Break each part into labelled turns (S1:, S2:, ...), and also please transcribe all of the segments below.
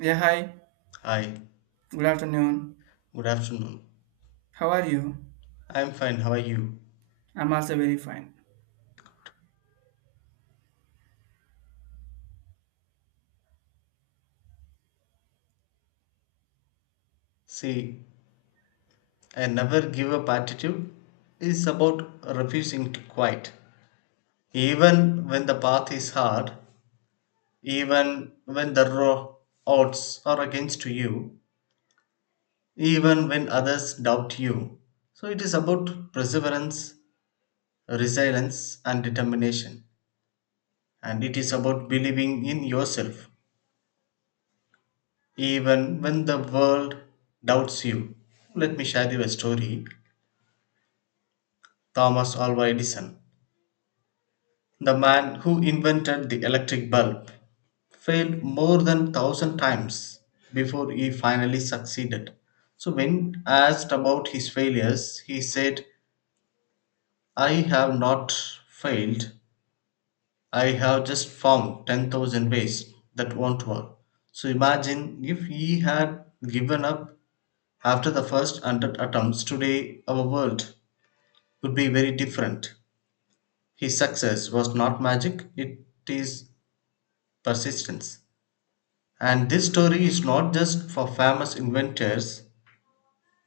S1: Yeah, hi.
S2: Hi,
S1: Good afternoon.
S2: good afternoon.
S1: How are you?
S2: I'm fine, how are you?
S1: I'm also very fine.
S2: See, I never give up attitude is about refusing to quit. Even when the path is hard, even when the raw odds are against you, even when others doubt you. So it is about perseverance, resilience, and determination. And it is about believing in yourself, even when the world doubts you. Let me share you a story. Thomas Alva Edison, the man who invented the electric bulb, failed more than 1000 times before he finally succeeded. So when asked about his failures, he said, "I have not failed. I have just found 10,000 ways that won't work." So imagine if he had given up after the first 100 attempts, today our world would be very different. His success was not magic, it is persistence. And this story is not just for famous inventors,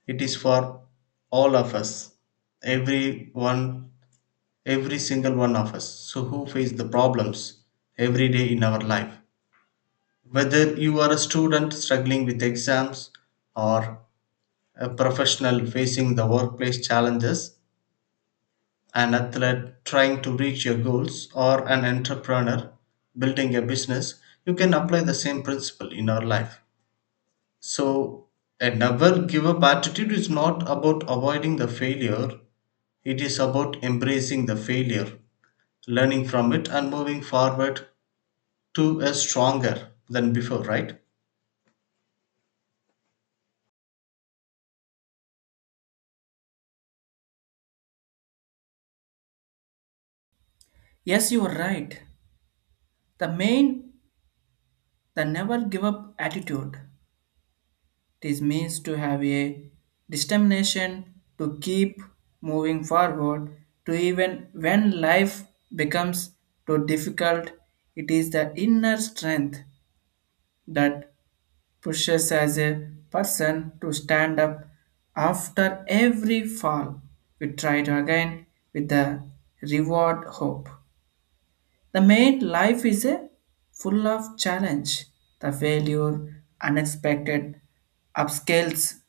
S2: it is for all of us, every one, every single one of us. So, who face the problems every day in our life? Whether you are a student struggling with exams, or a professional facing the workplace challenges, an athlete trying to reach your goals, or an entrepreneur building a business, you can apply the same principle in our life. So, a never give up attitude is not about avoiding the failure, it is about embracing the failure, learning from it, and moving forward to a stronger than before, right?
S1: Yes, you are right. The main, the never give up attitude. This means to have a determination to keep moving forward, to even when life becomes too difficult. It is the inner strength that pushes as a person to stand up after every fall. We try to again with the reward hope. The main life is a full of challenge, the failure, unexpected upscales,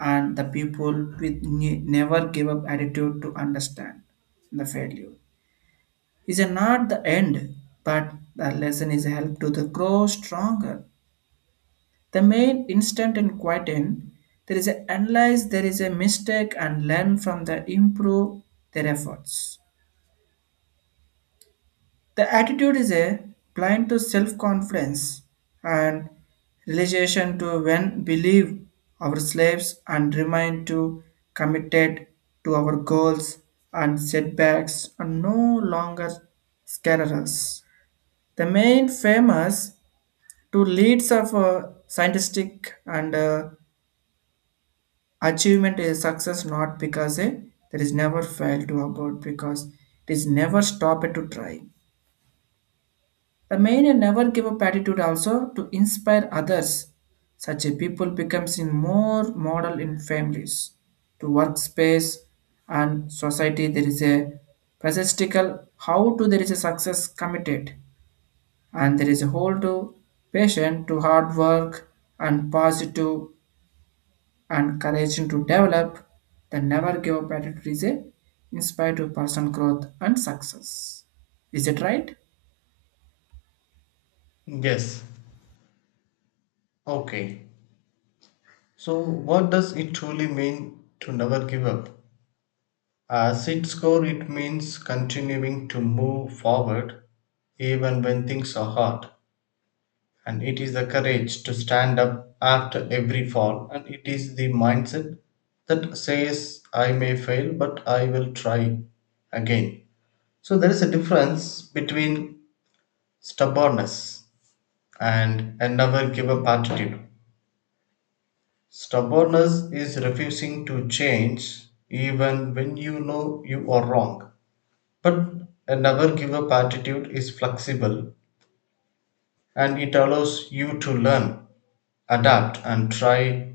S1: and the people with never give up attitude to understand the failure is not the end, but the lesson is help to the grow stronger the main instant in Quatin, there is a analyze there is a mistake and learn from the improve their efforts. The attitude is a blind to self-confidence and realization to when believe our slaves and remain to committed to our goals and setbacks are no longer scare us. The main famous two leads of scientific and achievement is success not because there is never fail to about because it is never stop it to try. The main and never give up attitude also to inspire others. Such a people becomes in more model in families, to workspace and society. There is a presentical how to there is a success committed and there is a whole to patient to hard work and positive and courage to develop, the never give up attitude is a inspire to personal growth and success. Is it right?
S2: Yes. Okay. So, what does it truly mean to never give up? As its core, it means continuing to move forward even when things are hard. And it is the courage to stand up after every fall. And it is the mindset that says, I may fail, but I will try again. So there is a difference between stubbornness and a never give up attitude. Stubbornness is refusing to change even when you know you are wrong. But a never give up attitude is flexible and it allows you to learn, adapt, and try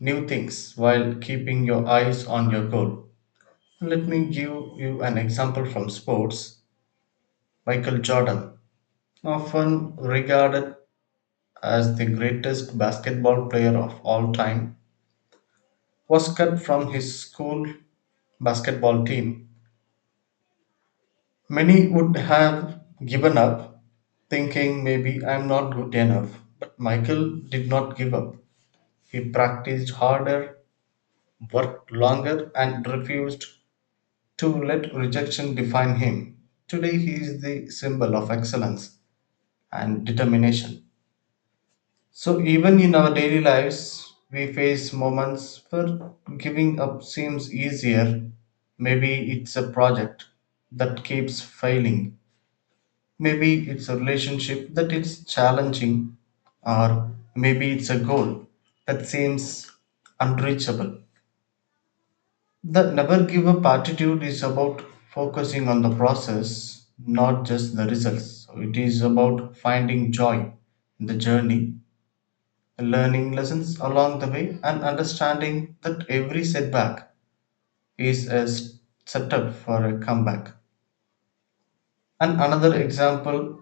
S2: new things while keeping your eyes on your goal. Let me give you an example from sports. Michael Jordan, often regarded as the greatest basketball player of all time, was cut from his school basketball team. Many would have given up, thinking maybe I'm not good enough. But Michael did not give up. He practiced harder, worked longer, and refused to let rejection define him. Today he is the symbol of excellence and determination. So, even in our daily lives, we face moments where giving up seems easier. Maybe it's a project that keeps failing, maybe it's a relationship that is challenging, or maybe it's a goal that seems unreachable. The never give up attitude is about focusing on the process, not just the results. So it is about finding joy in the journey, learning lessons along the way, and understanding that every setback is a setup for a comeback. And another example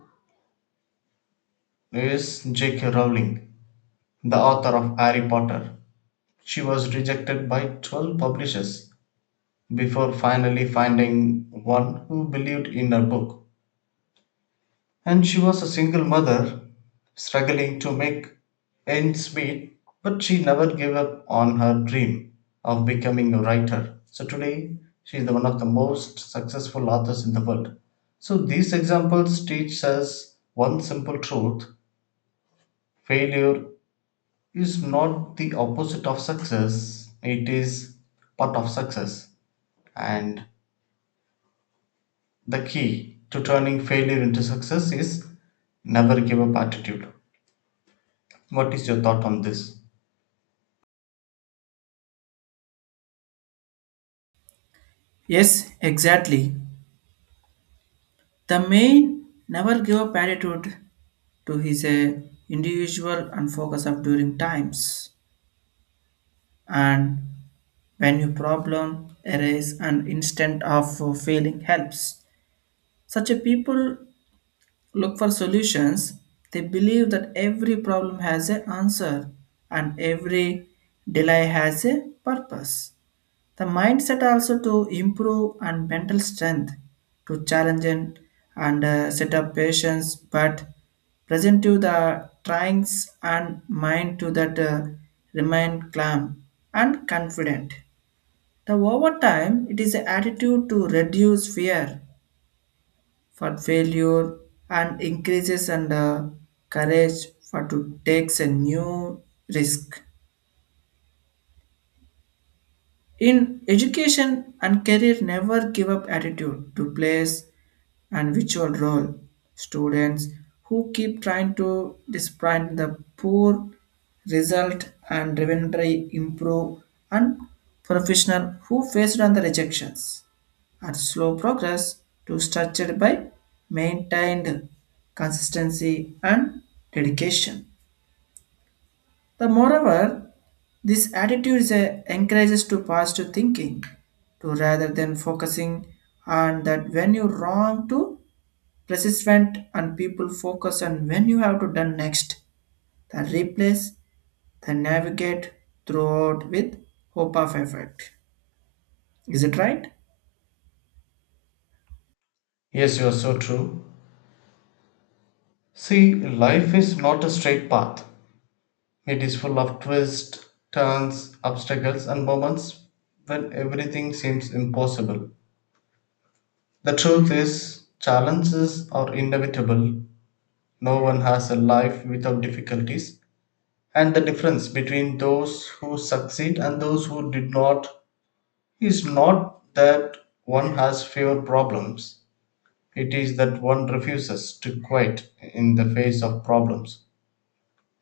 S2: is J.K. Rowling, the author of Harry Potter. She was rejected by 12 publishers before finally finding one who believed in her book. And she was a single mother, struggling to make ends meet, but she never gave up on her dream of becoming a writer. So today, she is the one of the most successful authors in the world. So these examples teach us one simple truth: failure is not the opposite of success, it is part of success. And the key to turning failure into success is never give up attitude. What is your thought on this?
S1: Yes, exactly. The main never give up attitude to his individual and focus of during times and when your problem arise and instant of failing helps. Such a people look for solutions. They believe that every problem has an answer and every delay has a purpose. The mindset also to improve and mental strength to challenge and set up patience, but present to the tryings and mind to that remain calm and confident. The over time, it is an attitude to reduce fear for failure and increases and courage for to takes a new risk in education and career never give up attitude to place and virtual role students who keep trying to despite the poor result and revenue improve and professional who faced on the rejections at slow progress to structured by maintained consistency and dedication. The moreover, this attitude encourages to positive thinking, to rather than focusing on that when you wrong to persistent and people focus on when you have to done next, the replace, the navigate throughout with hope of effort. Is it right?
S2: Yes, you are so true. See, life is not a straight path. It is full of twists, turns, obstacles, and moments when everything seems impossible. The truth is, challenges are inevitable. No one has a life without difficulties, and the difference between those who succeed and those who did not is not that one has fewer problems. It is that one refuses to quit in the face of problems.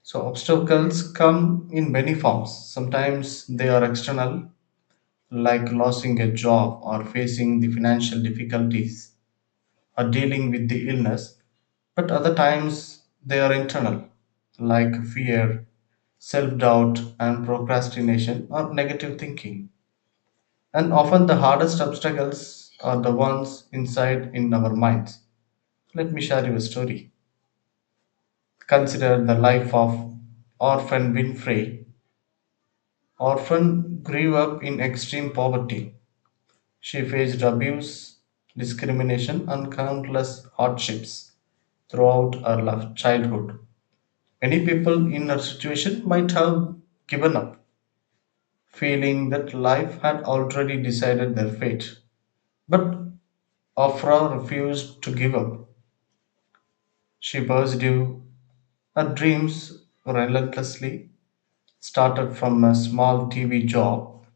S2: So, obstacles come in many forms. Sometimes they are external, like losing a job or facing the financial difficulties or dealing with the illness, but other times they are internal, like fear, self doubt, and procrastination or negative thinking. And often the hardest obstacles are the ones inside in our minds. Let me share you a story. Consider the life of Orphan Winfrey. Orphan grew up in extreme poverty. She faced abuse, discrimination, and countless hardships throughout her childhood. Many people in her situation might have given up, feeling that life had already decided their fate. But Afra refused to give up. She pursued her dreams relentlessly, started from a small TV job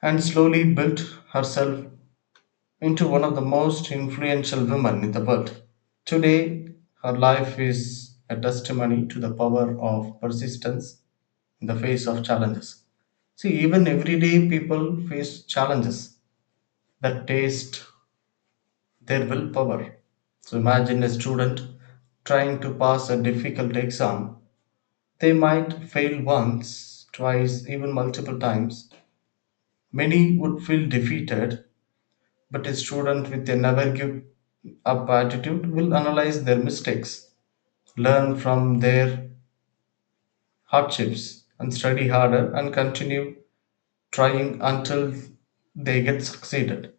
S2: and slowly built herself into one of the most influential women in the world. Today, her life is a testimony to the power of persistence in the face of challenges. See, even everyday people face challenges that test their willpower. So, imagine a student trying to pass a difficult exam. They might fail once, twice, even multiple times. Many would feel defeated. But a student with a never give up attitude will analyze their mistakes, learn from their hardships, and study harder and continue trying until they get succeeded.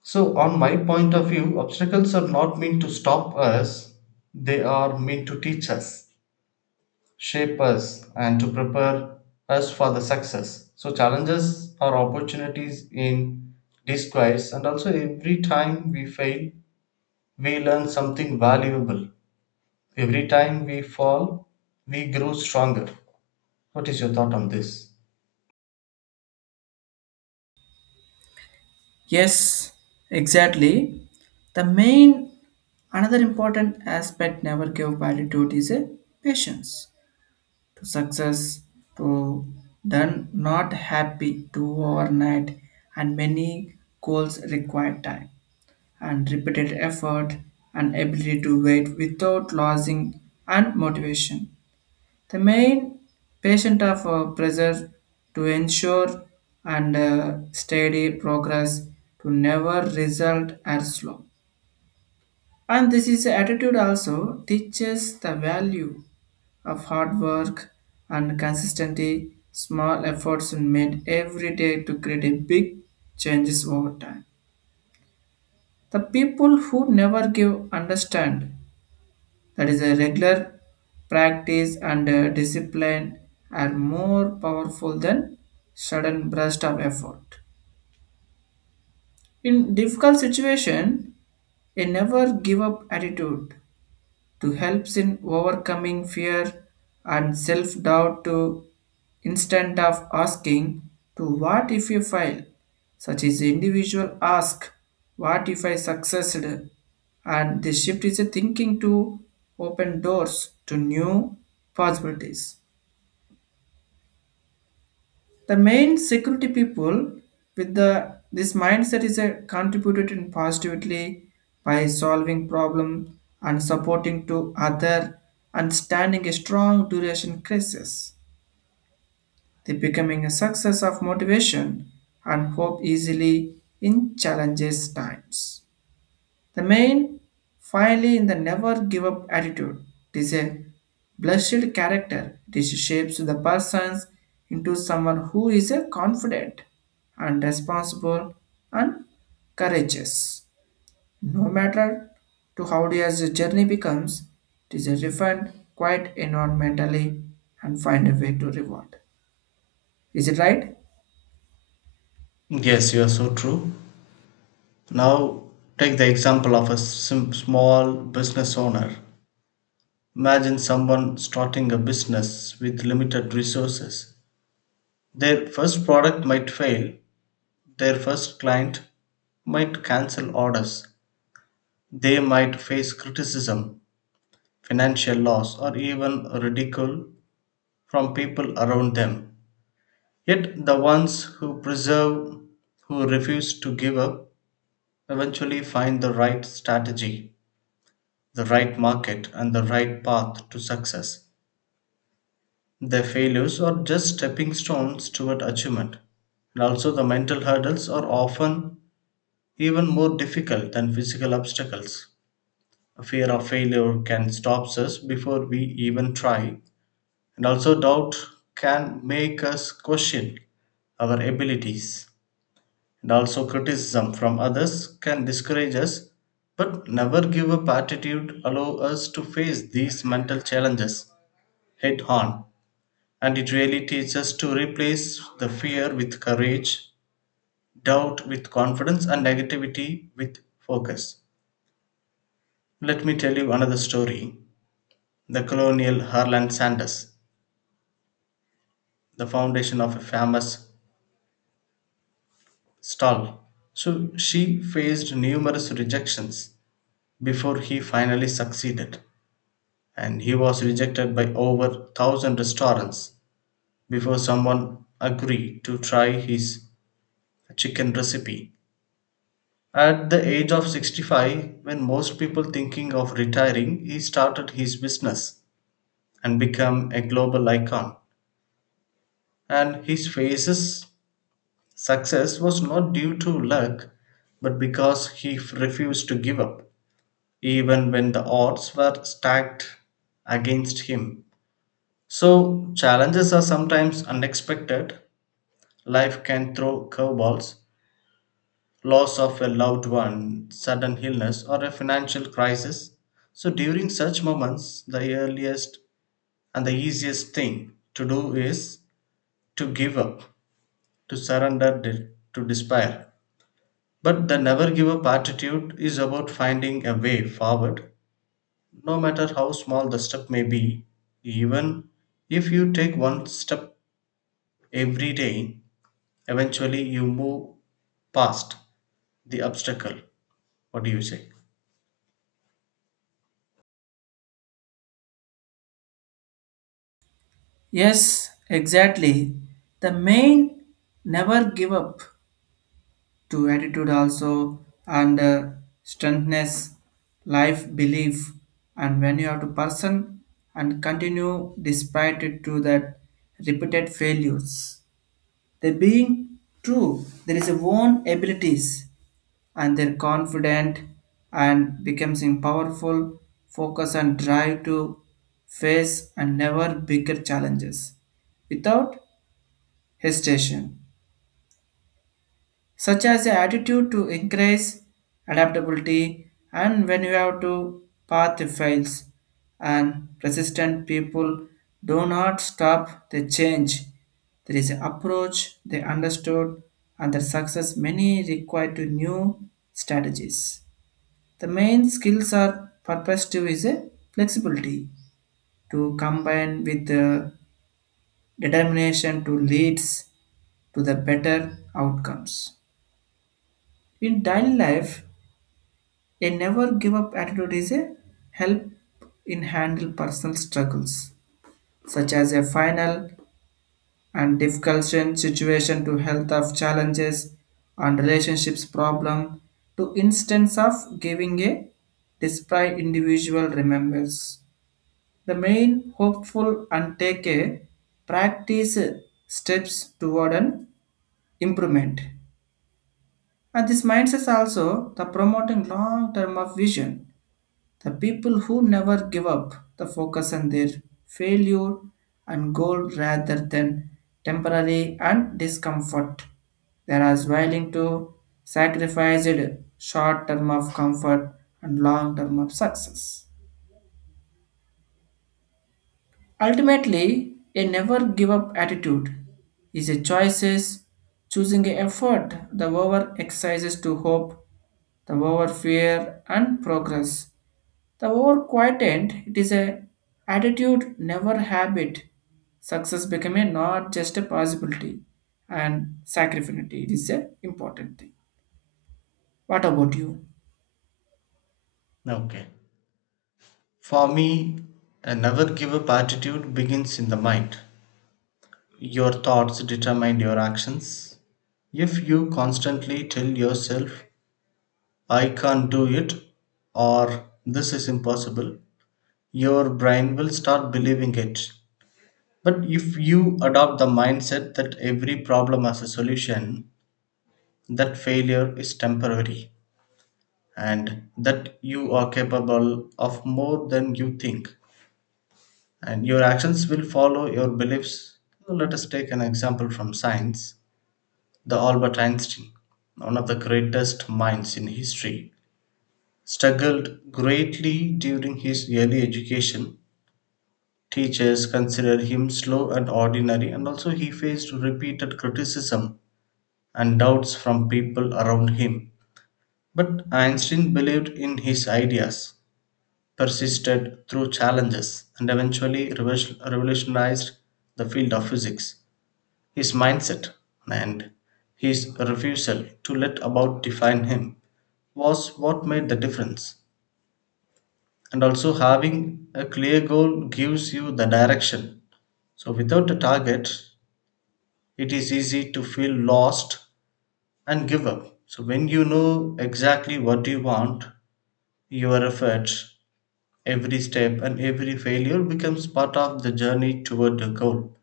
S2: So, on my point of view, obstacles are not meant to stop us, they are meant to teach us, shape us, and to prepare us for the success. So, challenges are opportunities in disguise, and also every time we fail, we learn something valuable. Every time we fall, we grow stronger. What is your thought on this?
S1: Yes, exactly. The main another important aspect never give validity is a patience to success to done not happy to overnight and many goals require time and repeated effort and ability to wait without losing and motivation the main patient of pressure to ensure and steady progress to never result or slow. And this is attitude also teaches the value of hard work and consistency. Small efforts made every day to create a big changes over time. The people who never give understand that is a regular practice and discipline are more powerful than sudden burst of effort. In difficult situation, a never give up attitude to helps in overcoming fear and self-doubt to instead of asking to what if you fail such as individual ask what if I succeeded and the shift is a thinking to open doors to new possibilities the main security people with the this mindset is a contributed in positively by solving problem and supporting to other and standing a strong duration crisis. They becoming a success of motivation and hope easily in challenges times. The main, finally, in the never give up attitude, it is a blushed character. It shapes the persons into someone who is a confident and responsible and courageous. No matter to how dear the journey becomes, it is a refined, quiet environmentally and find a way to reward. Is it right?
S2: Yes, you are so true. Now, take the example of a small business owner. Imagine someone starting a business with limited resources. Their first product might fail, their first client might cancel orders, they might face criticism, financial loss, or even ridicule from people around them. Yet the ones who preserve, who refuse to give up, eventually find the right strategy, the right market, and the right path to success. Their failures are just stepping stones toward achievement. And also, the mental hurdles are often even more difficult than physical obstacles. A fear of failure can stop us before we even try, and also, doubt can make us question our abilities. And also, criticism from others can discourage us, but never give up attitude allow us to face these mental challenges head on. And it really teaches us to replace the fear with courage, doubt with confidence, and negativity with focus. Let me tell you another story. The colonial Harland Sanders, the foundation of a famous stall. So she faced numerous rejections before he finally succeeded. And he was rejected by over 1000 restaurants before someone agreed to try his chicken recipe at the age of 65. When most people thinking of retiring, he started his business and became a global icon. And his face's success was not due to luck, but because he refused to give up even when the odds were stacked against him. So, challenges are sometimes unexpected. Life can throw curveballs, loss of a loved one, sudden illness, or a financial crisis. So, during such moments, the earliest and the easiest thing to do is to give up, to to despair. But the never give up attitude is about finding a way forward, no matter how small the step may be. Even if you take one step every day, eventually, you move past the obstacle. What do you say?
S1: Yes, exactly. The main never give up to attitude also and strengthness life belief and when you have to person and continue despite it to that repeated failures they being true there is a own abilities and they're confident and becomes in powerful focus and drive to face and never bigger challenges without hesitation such as the attitude to increase adaptability and when you have to path fails and persistent people do not stop the change there is an approach they understood and their success many require to new strategies the main skills are perspective is a flexibility to combine with the determination to leads to the better outcomes in daily life. A never give up attitude is a help in handle personal struggles, such as a final and difficult situation to health of challenges and relationships problem to instance of giving a display individual remembers. The main hopeful and take a practice steps toward an improvement. And this mindset also the promoting long term of vision the people who never give up the focus on their failure and goal rather than temporary and discomfort. They are as willing to sacrifice it short term of comfort and long term of success. Ultimately, a never give up attitude is a choices choosing a effort the over exercises to hope, the over fear and progress the over quietened, it is a attitude, never habit. Success became a not just a possibility and sacrifinity. It is a important thing. What about you?
S2: Okay. For me, a never give up attitude begins in the mind. Your thoughts determine your actions. If you constantly tell yourself, I can't do it, or this is impossible, your brain will start believing it. But if you adopt the mindset that every problem has a solution, that failure is temporary and that you are capable of more than you think, and your actions will follow your beliefs. So let us take an example from science. The Albert Einstein, one of the greatest minds in history, struggled greatly during his early education. Teachers considered him slow and ordinary, and also he faced repeated criticism and doubts from people around him. But Einstein believed in his ideas, persisted through challenges and eventually revolutionized the field of physics. His mindset and his refusal to let about define him was what made the difference. And also, having a clear goal gives you the direction. So, without a target, it is easy to feel lost and give up. So, when you know exactly what you want, your efforts. Every step and every failure becomes part of the journey toward the goal.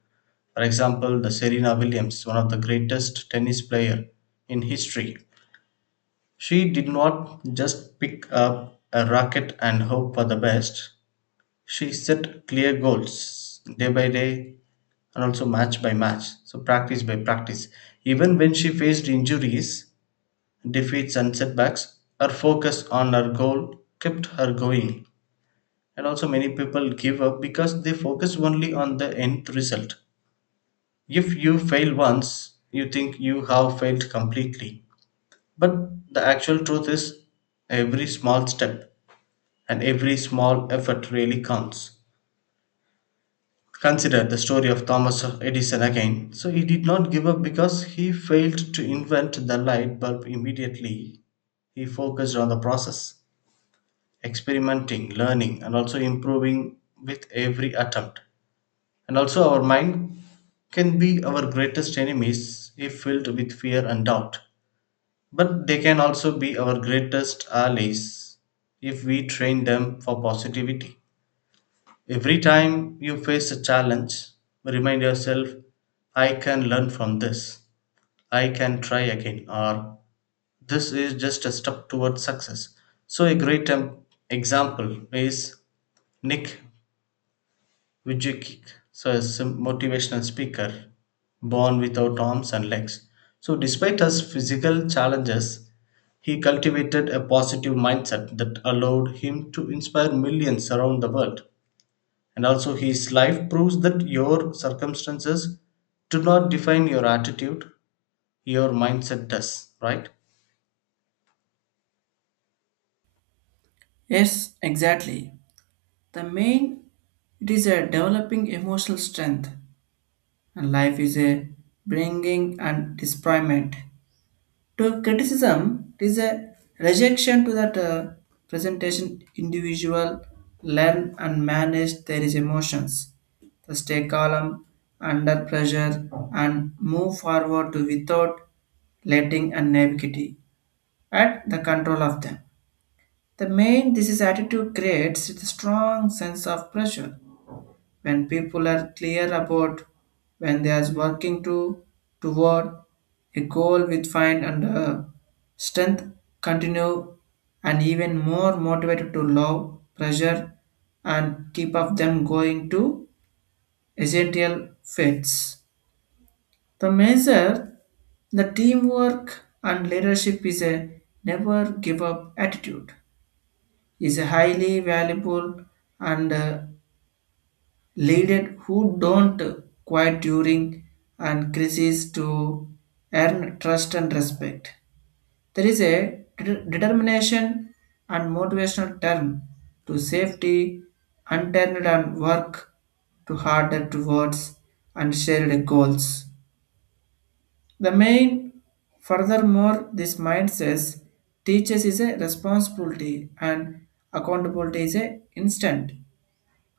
S2: For example, the Serena Williams, one of the greatest tennis player in history. She did not just pick up a racket and hope for the best. She set clear goals day by day and also match by match. So practice by practice. Even when she faced injuries, defeats and setbacks, her focus on her goal kept her going. And also many people give up because they focus only on the end result. If you fail once you think you have failed completely, but the actual truth is every small step and every small effort really counts. Consider the story of Thomas Edison again. So he did not give up because he failed to invent the light bulb immediately. He focused on the process, experimenting, learning and also improving with every attempt. And also, our mind can be our greatest enemies if filled with fear and doubt. But they can also be our greatest allies if we train them for positivity. Every time you face a challenge, remind yourself, I can learn from this, I can try again, or this is just a step towards success. So, a great example is Nick Vijay Kick, so a motivational speaker, born without arms and legs. So, despite his physical challenges, he cultivated a positive mindset that allowed him to inspire millions around the world. And also, his life proves that your circumstances do not define your attitude, your mindset does, right?
S1: Yes, exactly. The main it is a developing emotional strength and life is a bringing and disappointment. To criticism it is a rejection to that presentation individual learn and manage their emotions. To stay calm under pressure and move forward to without letting and naivety at the control of them. The main this is attitude creates a strong sense of pressure when people are clear about when they are working to toward a goal with find and strength continue and even more motivated to love pressure and keep up them going to essential fits the measure the teamwork and leadership is a never give up attitude is a highly valuable and leaders who don't quiet during and crises to earn trust and respect. There is a determination and motivational term to safety, unturned and work to harder towards and shared goals. The main, furthermore, this mindset teaches is a responsibility and accountability is a instant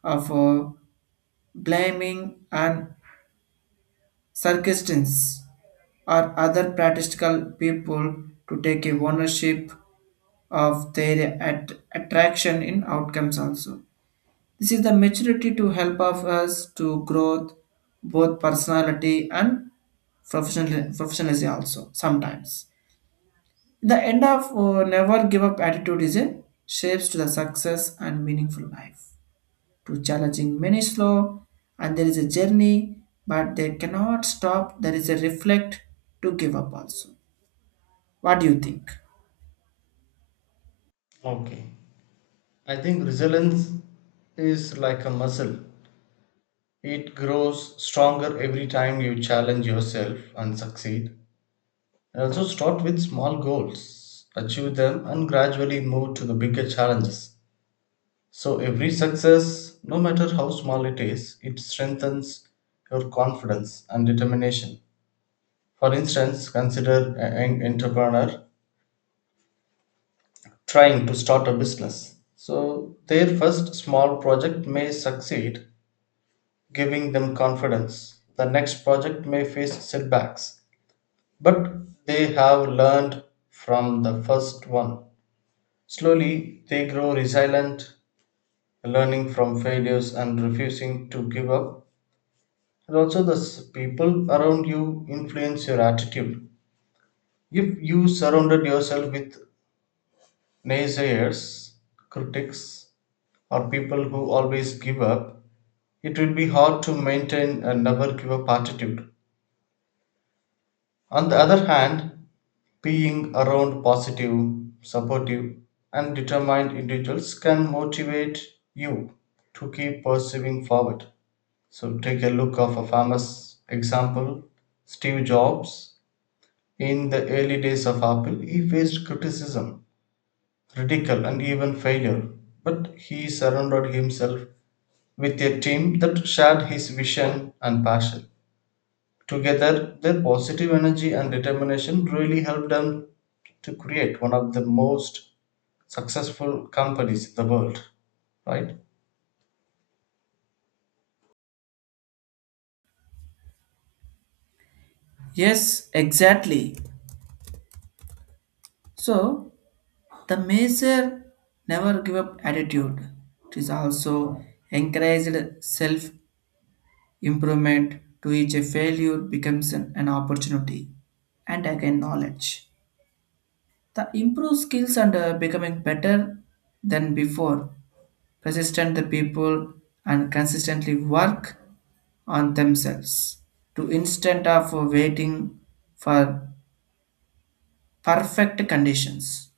S1: of blaming and Circustans or other practical people to take a ownership of their attraction in outcomes also. This is the maturity to help of us to growth both personality and professional professionalism also sometimes. The end of never give up attitude is a shapes to the success and meaningful life to challenging many slow and there is a journey but they cannot stop there is a reflect to give up also. What do you think?
S2: Okay. I think resilience is like a muscle. It grows stronger every time you challenge yourself and succeed. And also start with small goals, achieve them, and gradually move to the bigger challenges. So every success, no matter how small it is, it strengthens your confidence and determination. For instance, consider an entrepreneur trying to start a business. So their first small project may succeed, giving them confidence. The next project may face setbacks, but they have learned from the first one. Slowly, they grow resilient, learning from failures and refusing to give up. And also, the people around you influence your attitude. If you surrounded yourself with naysayers, critics, or people who always give up, it will be hard to maintain a never give up attitude. On the other hand, being around positive, supportive, and determined individuals can motivate you to keep pursuing forward. So take a look of a famous example, Steve Jobs. In the early days of Apple, he faced criticism, ridicule, and even failure. But he surrounded himself with a team that shared his vision and passion. Together, their positive energy and determination really helped them to create one of the most successful companies in the world, right?
S1: Yes, exactly. So the major never give up attitude it is also encouraged self improvement to each a failure becomes an opportunity and again knowledge the improve skills and becoming better than before persistent the people and consistently work on themselves to instead of waiting for perfect conditions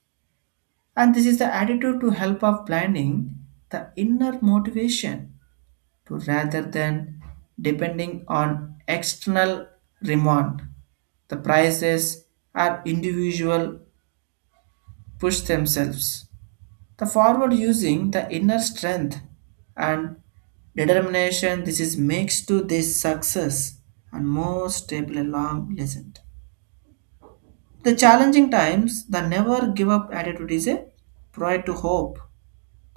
S1: and this is the attitude to help of planning the inner motivation to rather than depending on external remand the prices are individual push themselves the forward using the inner strength and determination this is makes to this success and more stable and long legend. The challenging times, the never give up attitude is a pride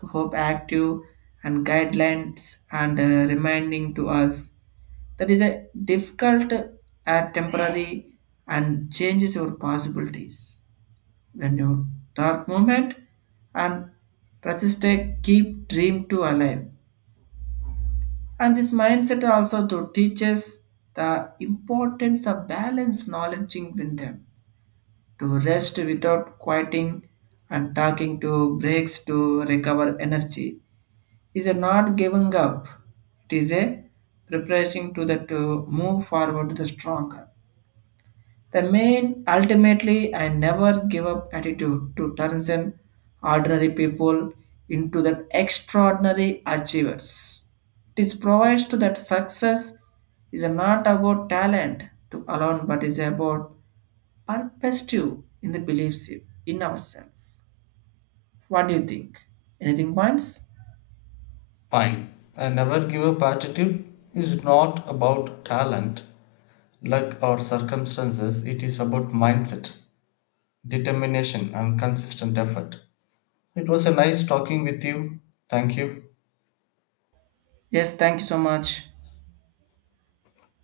S1: to hope active and guidelines and reminding to us that is a difficult at temporary and changes our possibilities. When you dark moment, and resist a keep dream to alive and this mindset also to teaches the importance of balance knowledge within them to rest without quieting and talking to breaks to recover energy is a not giving up it is a preparation to the to move forward to the stronger. The main ultimately I never give up attitude to turns in ordinary people into that extraordinary achievers. It is provides to that success is not about talent to alone but is about purpose too in the beliefs in ourselves. What do you think? Anything points?
S2: Fine. A never give up attitude is not about talent, luck, or circumstances, it is about mindset, determination, and consistent effort. It was a nice talking with you. Thank you.
S1: Yes, thank you so much.